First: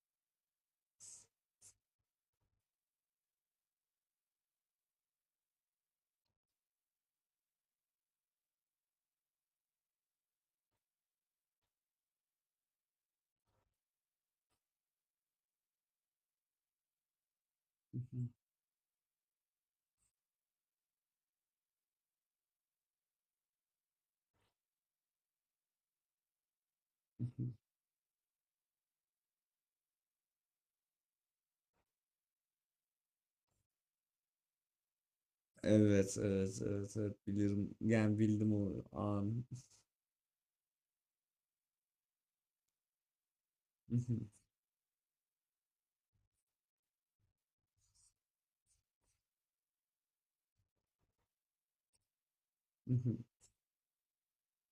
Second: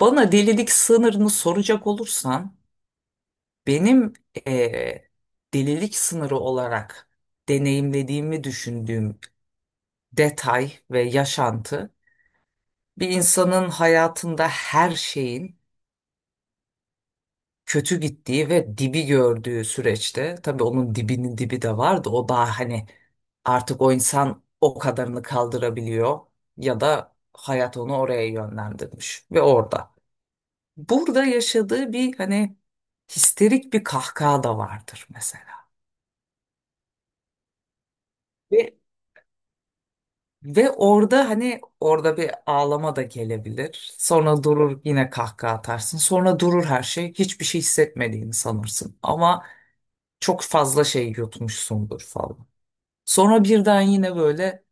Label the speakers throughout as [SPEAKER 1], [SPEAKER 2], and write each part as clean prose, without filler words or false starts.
[SPEAKER 1] Bana delilik sınırını soracak olursan benim eee, delilik sınırı olarak deneyimlediğimi düşündüğüm detay ve yaşantı, bir insanın hayatında her şeyin
[SPEAKER 2] Hı
[SPEAKER 1] kötü
[SPEAKER 2] hı,
[SPEAKER 1] gittiği ve dibi gördüğü süreçte, tabii onun dibinin dibi de vardı, o daha hani artık o insan o kadarını kaldırabiliyor ya da
[SPEAKER 2] hı hı.
[SPEAKER 1] hayat onu oraya yönlendirmiş ve orada. Burada yaşadığı bir hani histerik bir kahkaha da vardır mesela.
[SPEAKER 2] Evet, evet, evet, evet bilirim. Yani bildim
[SPEAKER 1] Ve
[SPEAKER 2] o an.
[SPEAKER 1] ve orada hani orada bir ağlama da gelebilir.
[SPEAKER 2] Hı hı,
[SPEAKER 1] Sonra durur, yine kahkaha atarsın. Sonra durur her şey. Hiçbir şey hissetmediğini sanırsın. Ama çok fazla şey yutmuşsundur falan.
[SPEAKER 2] hı hı,
[SPEAKER 1] Sonra birden yine böyle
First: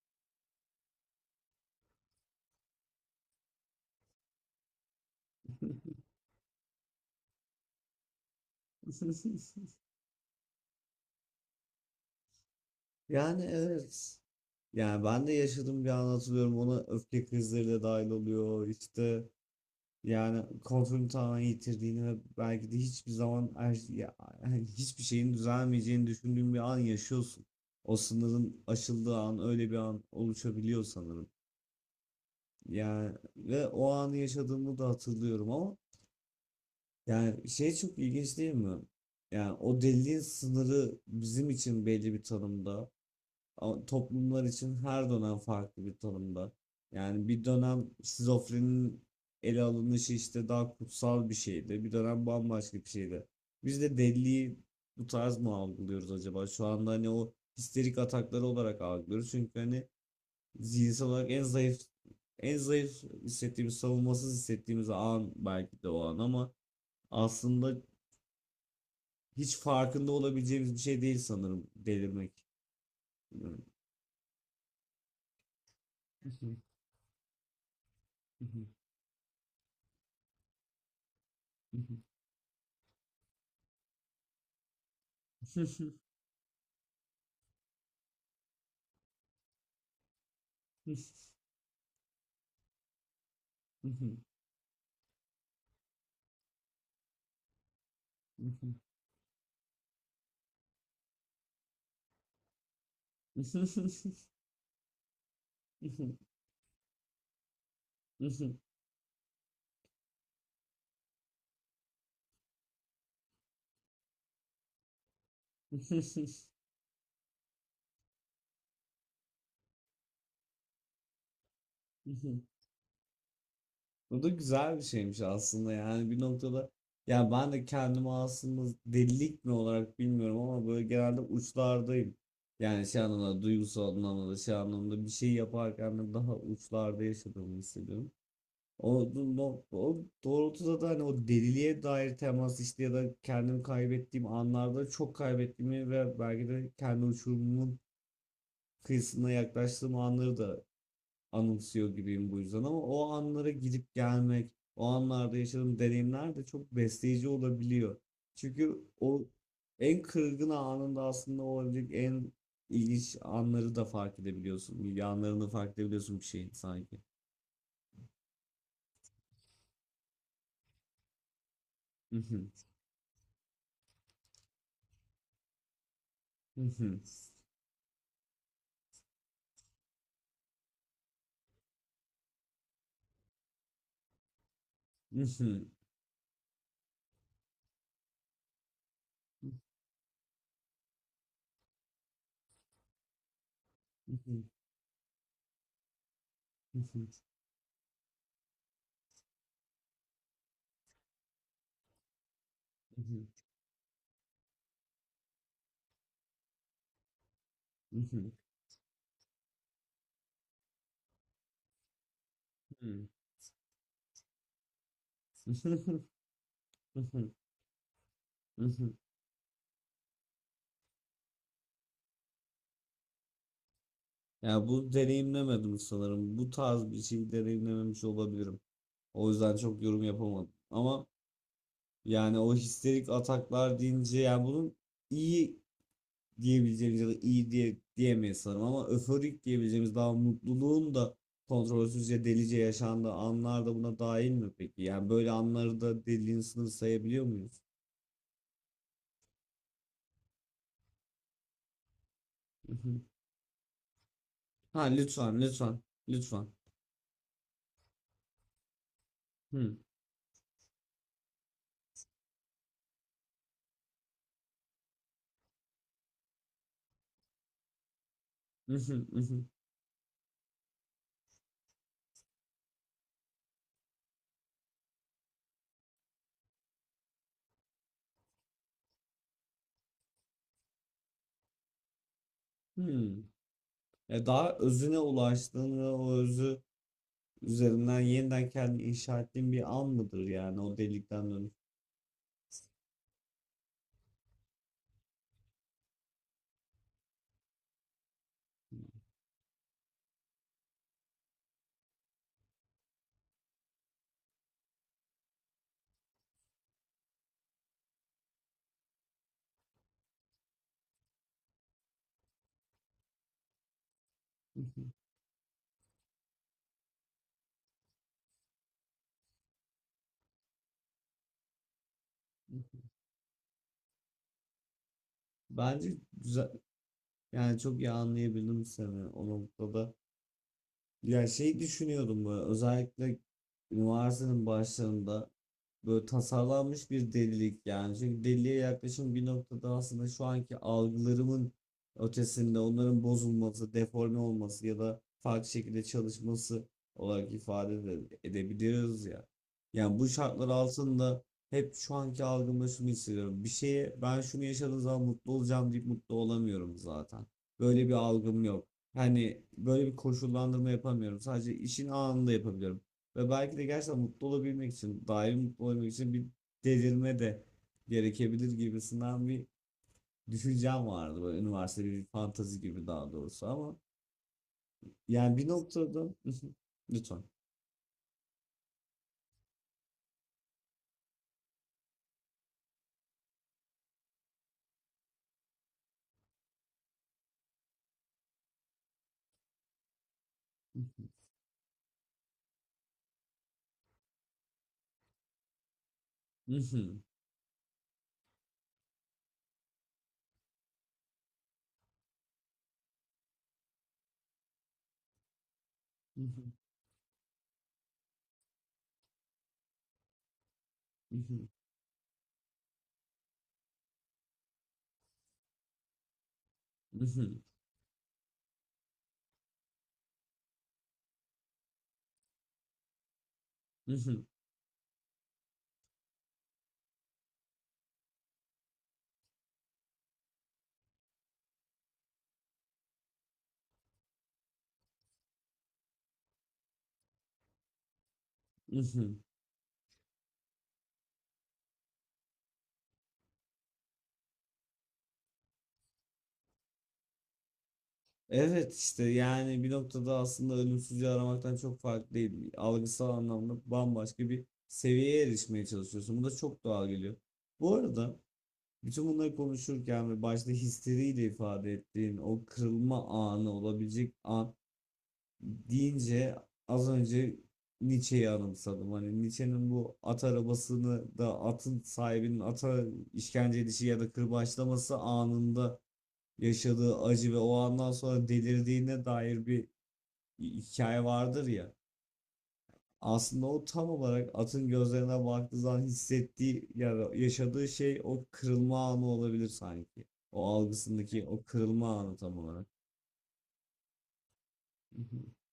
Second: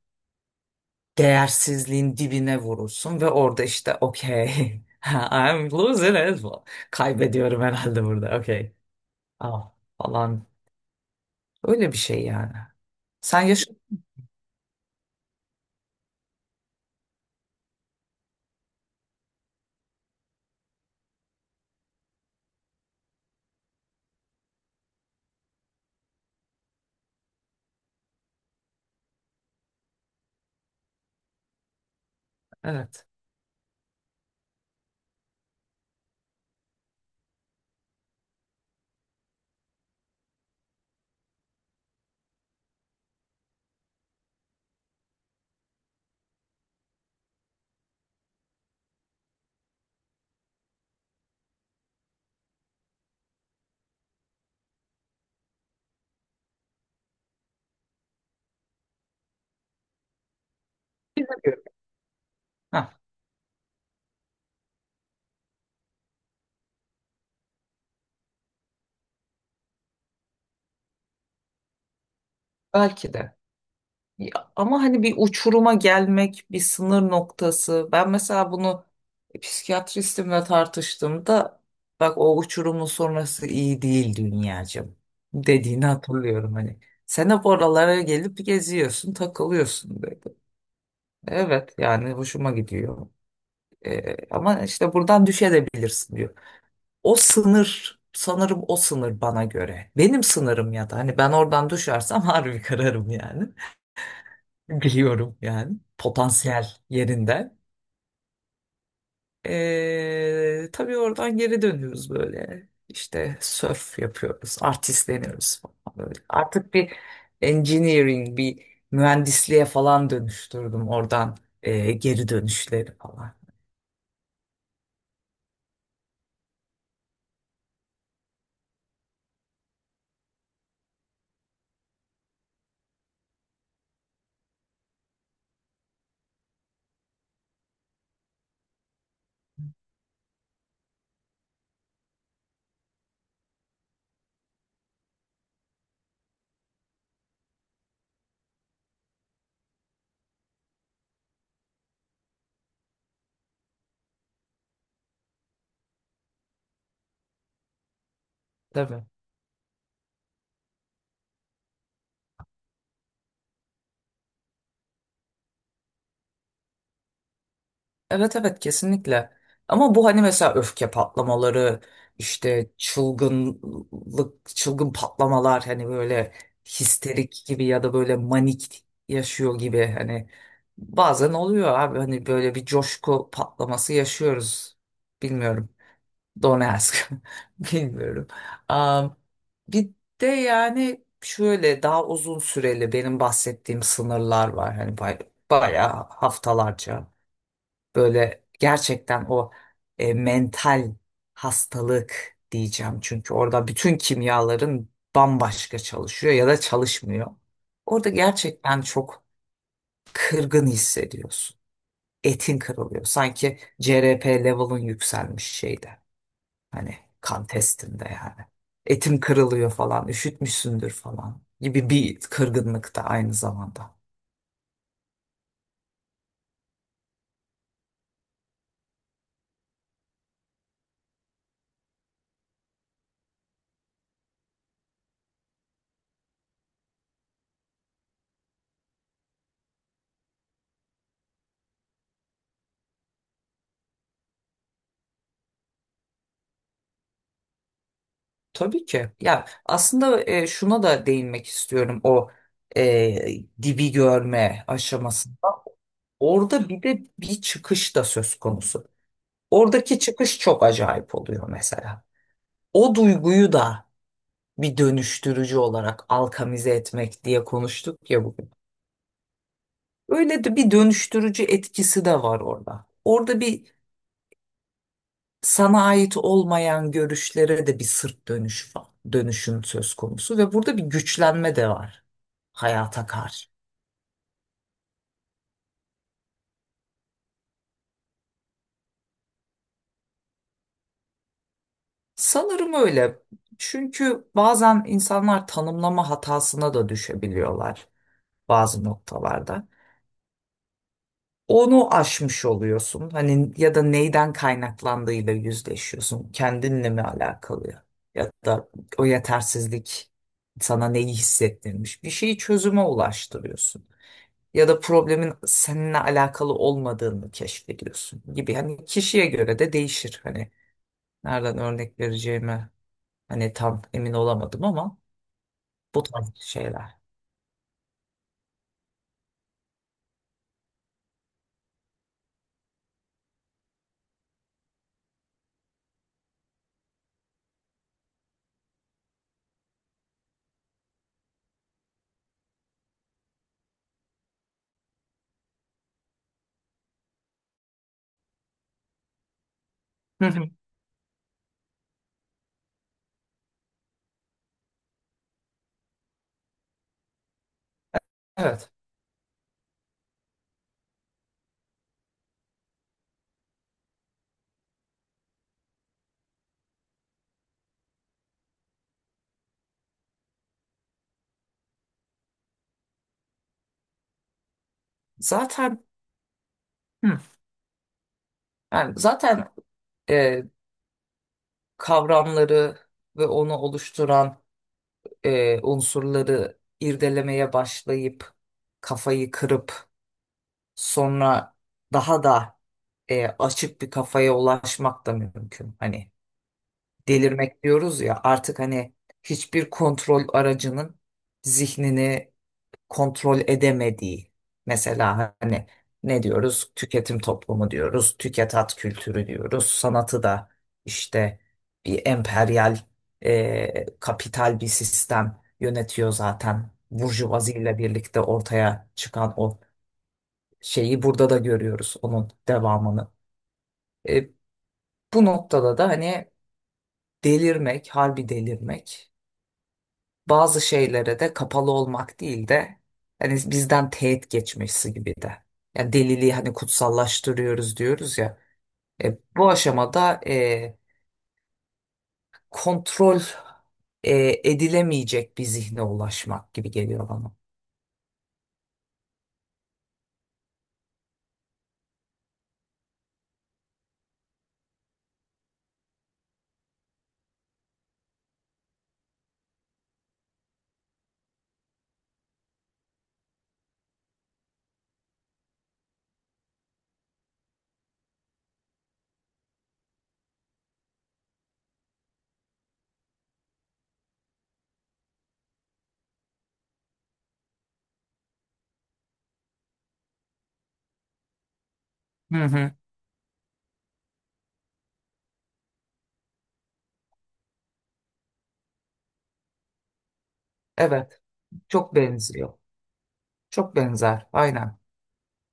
[SPEAKER 1] değersizliğin dibine vurursun ve orada işte okey.
[SPEAKER 2] hı
[SPEAKER 1] I'm
[SPEAKER 2] hı.
[SPEAKER 1] losing it. Kaybediyorum herhalde burada. Okey. Ah, falan. Öyle bir şey yani. Sen
[SPEAKER 2] Yani
[SPEAKER 1] yaşa,
[SPEAKER 2] evet. Yani ben de yaşadığım bir an hatırlıyorum. Ona öfke krizleri de dahil oluyor. İşte yani kontrolünü tamamen yitirdiğini ve belki de hiçbir zaman yani hiçbir şeyin düzelmeyeceğini düşündüğün bir an yaşıyorsun. O sınırın aşıldığı an öyle bir an oluşabiliyor sanırım.
[SPEAKER 1] evet.
[SPEAKER 2] Yani ve o anı yaşadığımı da hatırlıyorum ama yani şey, çok ilginç değil mi? Yani o deliliğin sınırı bizim için belli bir tanımda. Ama toplumlar için her dönem farklı bir tanımda. Yani bir dönem şizofrenin ele alınışı işte daha kutsal bir şeydi. Bir dönem bambaşka bir şeydi. Biz de deliliği bu tarz mı algılıyoruz acaba? Şu anda hani o histerik atakları olarak algılıyoruz. Çünkü hani zihinsel olarak en
[SPEAKER 1] Bilmiyorum.
[SPEAKER 2] zayıf en
[SPEAKER 1] Ha,
[SPEAKER 2] zayıf hissettiğimiz, savunmasız hissettiğimiz an belki de o an ama aslında hiç farkında olabileceğimiz bir şey değil sanırım delirmek.
[SPEAKER 1] belki de.
[SPEAKER 2] Bilmiyorum.
[SPEAKER 1] Ya, ama hani bir uçuruma gelmek, bir sınır noktası. Ben mesela bunu psikiyatristimle tartıştığımda, bak o uçurumun sonrası iyi değil dünyacığım dediğini hatırlıyorum hani. Sen hep oralara gelip geziyorsun, takılıyorsun dedi. Evet yani hoşuma gidiyor. Ama işte buradan düşebilirsin diyor. O sınır, sanırım o sınır bana göre. Benim sınırım ya da hani ben oradan düşersem harbi kararım yani. Biliyorum yani potansiyel yerinde. Tabii oradan geri dönüyoruz böyle. İşte surf yapıyoruz, artistleniyoruz falan böyle. Artık bir engineering, bir mühendisliğe falan dönüştürdüm oradan geri dönüşleri falan.
[SPEAKER 2] Bu da güzel bir şeymiş aslında, yani bir noktada ya ben de kendimi aslında delilik mi olarak bilmiyorum ama böyle genelde uçlardayım. Yani şey anlamda, duygusal anlamda da, şey anlamda bir şey yaparken de daha uçlarda yaşadığımı hissediyorum. O, o doğrultuda da hani o deliliğe dair temas işte ya da kendimi kaybettiğim anlarda çok kaybettiğimi ve belki de kendi uçurumumun kıyısına yaklaştığım anları da anımsıyor gibiyim, bu yüzden ama o anlara gidip gelmek, o anlarda yaşadığım deneyimler de çok besleyici olabiliyor. Çünkü
[SPEAKER 1] Tabii.
[SPEAKER 2] o en kırgın anında aslında olabilecek en ilginç anları da fark edebiliyorsun. Yanlarını fark edebiliyorsun bir şeyin sanki.
[SPEAKER 1] Evet, evet, kesinlikle. Ama bu hani mesela öfke patlamaları, işte çılgınlık, çılgın patlamalar, hani böyle histerik gibi ya da böyle manik yaşıyor gibi, hani bazen oluyor abi, hani böyle bir coşku patlaması yaşıyoruz. Bilmiyorum. Donetsk. Bilmiyorum. Am, Bir de yani şöyle daha uzun süreli benim bahsettiğim
[SPEAKER 2] Mhm,
[SPEAKER 1] sınırlar var hani bayağı
[SPEAKER 2] mhm,
[SPEAKER 1] haftalarca. Böyle gerçekten o mental hastalık diyeceğim.
[SPEAKER 2] mhm,
[SPEAKER 1] Çünkü orada bütün kimyaların bambaşka çalışıyor ya da çalışmıyor. Orada
[SPEAKER 2] mhm,
[SPEAKER 1] gerçekten çok kırgın hissediyorsun. Etin kırılıyor.
[SPEAKER 2] mhm.
[SPEAKER 1] Sanki CRP level'ın yükselmiş şeyde. Hani
[SPEAKER 2] Mhm,
[SPEAKER 1] kan testinde yani.
[SPEAKER 2] mhm.
[SPEAKER 1] Etim kırılıyor falan, üşütmüşsündür falan gibi bir kırgınlık da aynı zamanda.
[SPEAKER 2] Ya bu deneyimlemedim sanırım. Bu tarz bir şey deneyimlememiş olabilirim. O yüzden çok yorum yapamadım. Ama yani o histerik ataklar deyince, yani bunun iyi diyebileceğimiz ya da iyi diye diyemeyiz sanırım ama öforik diyebileceğimiz, daha mutluluğun da kontrolsüzce delice yaşandığı anlar da buna dahil mi peki? Yani böyle anları da deliliğin sınırı sayabiliyor muyuz?
[SPEAKER 1] Tabii ki. Ya aslında şuna da değinmek istiyorum, o
[SPEAKER 2] Mhm.
[SPEAKER 1] dibi görme
[SPEAKER 2] Ha
[SPEAKER 1] aşamasında.
[SPEAKER 2] lütfen, lütfen lütfen.
[SPEAKER 1] Orada bir de bir çıkış da söz konusu.
[SPEAKER 2] Hı.
[SPEAKER 1] Oradaki çıkış çok acayip oluyor mesela. O duyguyu da bir dönüştürücü olarak alkamize etmek diye konuştuk ya bugün.
[SPEAKER 2] Hı hı, hı hı.
[SPEAKER 1] Öyle de bir dönüştürücü etkisi de var orada. Orada bir sana ait olmayan görüşlere de bir sırt dönüş var. Dönüşüm söz konusu ve burada bir güçlenme de var hayata
[SPEAKER 2] Hıı.
[SPEAKER 1] karşı.
[SPEAKER 2] Ya, daha özüne ulaştığın ve o özü üzerinden yeniden kendini inşa ettiğin bir an mıdır yani o delikten dönüp?
[SPEAKER 1] Sanırım öyle. Çünkü bazen insanlar tanımlama hatasına da düşebiliyorlar bazı noktalarda. Onu aşmış oluyorsun. Hani ya da neyden kaynaklandığıyla yüzleşiyorsun. Kendinle mi alakalı? Ya da o yetersizlik sana neyi hissettirmiş? Bir şeyi çözüme ulaştırıyorsun.
[SPEAKER 2] Hı
[SPEAKER 1] Ya da
[SPEAKER 2] hı,
[SPEAKER 1] problemin seninle alakalı olmadığını keşfediyorsun gibi. Hani kişiye göre de değişir. Hani nereden örnek vereceğimi
[SPEAKER 2] hı.
[SPEAKER 1] hani tam emin olamadım, ama
[SPEAKER 2] Bence
[SPEAKER 1] bu tarz
[SPEAKER 2] güzel,
[SPEAKER 1] şeyler.
[SPEAKER 2] yani çok iyi anlayabildim seni o noktada. Ya şey düşünüyordum böyle, özellikle üniversitenin başlarında, böyle tasarlanmış bir delilik yani. Çünkü deliliğe yaklaşım bir noktada aslında şu anki algılarımın ötesinde, onların bozulması, deforme olması ya da farklı şekilde çalışması olarak ifade de edebiliyoruz ya. Yani bu
[SPEAKER 1] Hı
[SPEAKER 2] şartlar
[SPEAKER 1] hı.
[SPEAKER 2] altında hep şu anki algımda şunu hissediyorum. Bir şeye ben şunu yaşadığım zaman mutlu olacağım deyip mutlu olamıyorum zaten. Böyle bir algım yok.
[SPEAKER 1] Evet.
[SPEAKER 2] Hani böyle bir koşullandırma yapamıyorum. Sadece işin anında yapabiliyorum. Ve belki de gerçekten mutlu olabilmek için, daim mutlu olabilmek için bir delirme de gerekebilir gibisinden bir düşüncem vardı. Böyle üniversite bir fantezi gibi, daha doğrusu ama yani bir
[SPEAKER 1] Zaten,
[SPEAKER 2] noktada
[SPEAKER 1] hı. Yani zaten e, kavramları ve onu oluşturan unsurları irdelemeye başlayıp kafayı kırıp sonra daha da açık bir kafaya ulaşmak da mümkün. Hani delirmek diyoruz ya, artık hani hiçbir kontrol aracının zihnini kontrol edemediği, mesela hani ne
[SPEAKER 2] lütfen.
[SPEAKER 1] diyoruz, tüketim toplumu diyoruz, tüketat kültürü diyoruz, sanatı da işte bir emperyal kapital bir sistem yönetiyor, zaten burjuvazi ile birlikte ortaya çıkan o şeyi burada da görüyoruz, onun devamını. E, Bu noktada da hani delirmek, harbi delirmek, bazı şeylere de kapalı olmak değil de hani bizden teğet geçmesi gibi de. Yani deliliği hani kutsallaştırıyoruz diyoruz ya. Bu aşamada kontrol edilemeyecek bir zihne ulaşmak gibi geliyor bana.
[SPEAKER 2] Evet işte, yani bir noktada aslında ölümsüzlüğü aramaktan çok farklı değil. Algısal anlamda bambaşka bir seviyeye erişmeye çalışıyorsun. Bu da çok doğal geliyor. Bu arada bütün bunları konuşurken ve başta histeriyle ifade ettiğin o kırılma anı olabilecek an deyince, az önce Nietzsche'yi anımsadım. Hani Nietzsche'nin bu at arabasını da, atın sahibinin ata işkence edişi ya da kırbaçlaması anında yaşadığı acı ve o andan sonra delirdiğine dair bir hikaye vardır ya.
[SPEAKER 1] Hı hı.
[SPEAKER 2] Aslında o tam olarak atın gözlerine baktığı zaman hissettiği ya yaşadığı şey o kırılma anı olabilir sanki. O
[SPEAKER 1] Evet,
[SPEAKER 2] algısındaki o
[SPEAKER 1] çok
[SPEAKER 2] kırılma anı tam
[SPEAKER 1] benziyor.
[SPEAKER 2] olarak.
[SPEAKER 1] Çok benzer, aynen.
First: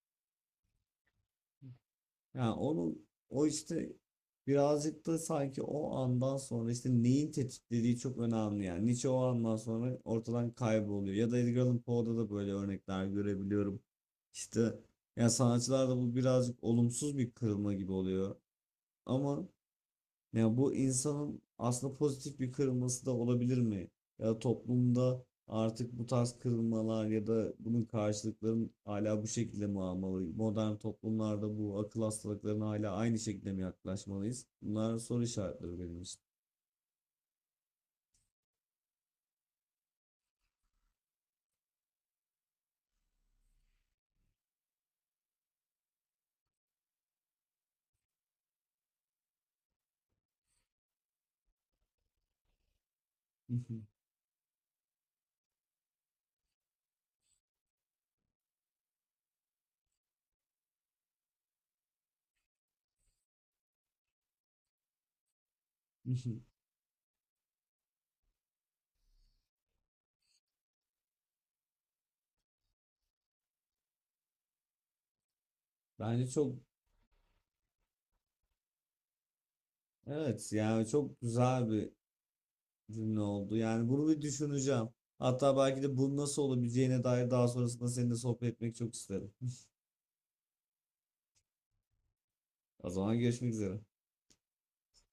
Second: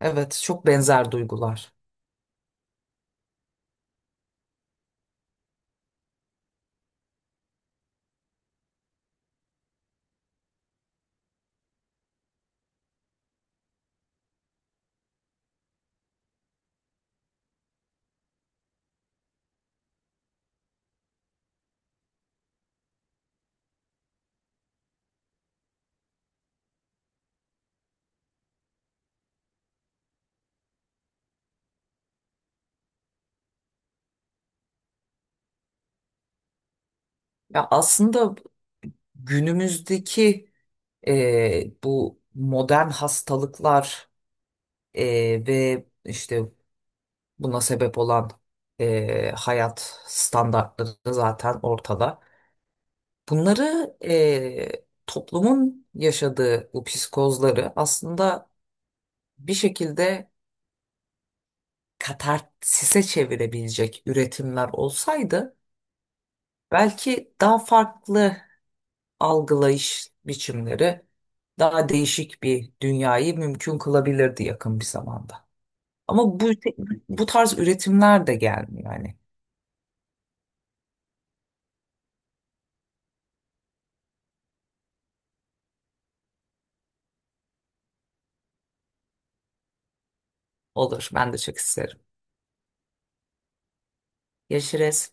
[SPEAKER 1] Evet, çok benzer duygular.
[SPEAKER 2] Yani onun o işte birazcık da sanki, o andan sonra işte neyin tetiklediği çok önemli yani. Nietzsche o andan sonra ortadan kayboluyor. Ya da Edgar Allan Poe'da da böyle örnekler görebiliyorum. İşte yani sanatçılarda bu birazcık olumsuz bir kırılma gibi oluyor. Ama ya bu insanın aslında pozitif bir kırılması da olabilir mi? Ya toplumda artık bu tarz kırılmalar ya da bunun karşılıkların hala bu şekilde mi almalı? Modern toplumlarda bu akıl hastalıklarına hala aynı şekilde mi yaklaşmalıyız? Bunlar soru işaretleri benim için.
[SPEAKER 1] Ya aslında günümüzdeki bu modern hastalıklar ve işte buna sebep olan hayat standartları zaten ortada. Bunları toplumun yaşadığı bu psikozları aslında bir şekilde katarsise çevirebilecek üretimler olsaydı, belki daha farklı algılayış biçimleri, daha değişik bir dünyayı mümkün kılabilirdi yakın bir zamanda.
[SPEAKER 2] Bence
[SPEAKER 1] Ama bu,
[SPEAKER 2] çok,
[SPEAKER 1] bu tarz üretimler de gelmiyor yani.
[SPEAKER 2] evet, yani çok güzel bir cümle oldu. Yani bunu bir düşüneceğim. Hatta belki de bunun nasıl olabileceğine dair daha sonrasında seninle sohbet etmek çok isterim.
[SPEAKER 1] Olur, ben de çok isterim.
[SPEAKER 2] O zaman görüşmek üzere.
[SPEAKER 1] Yaşarız.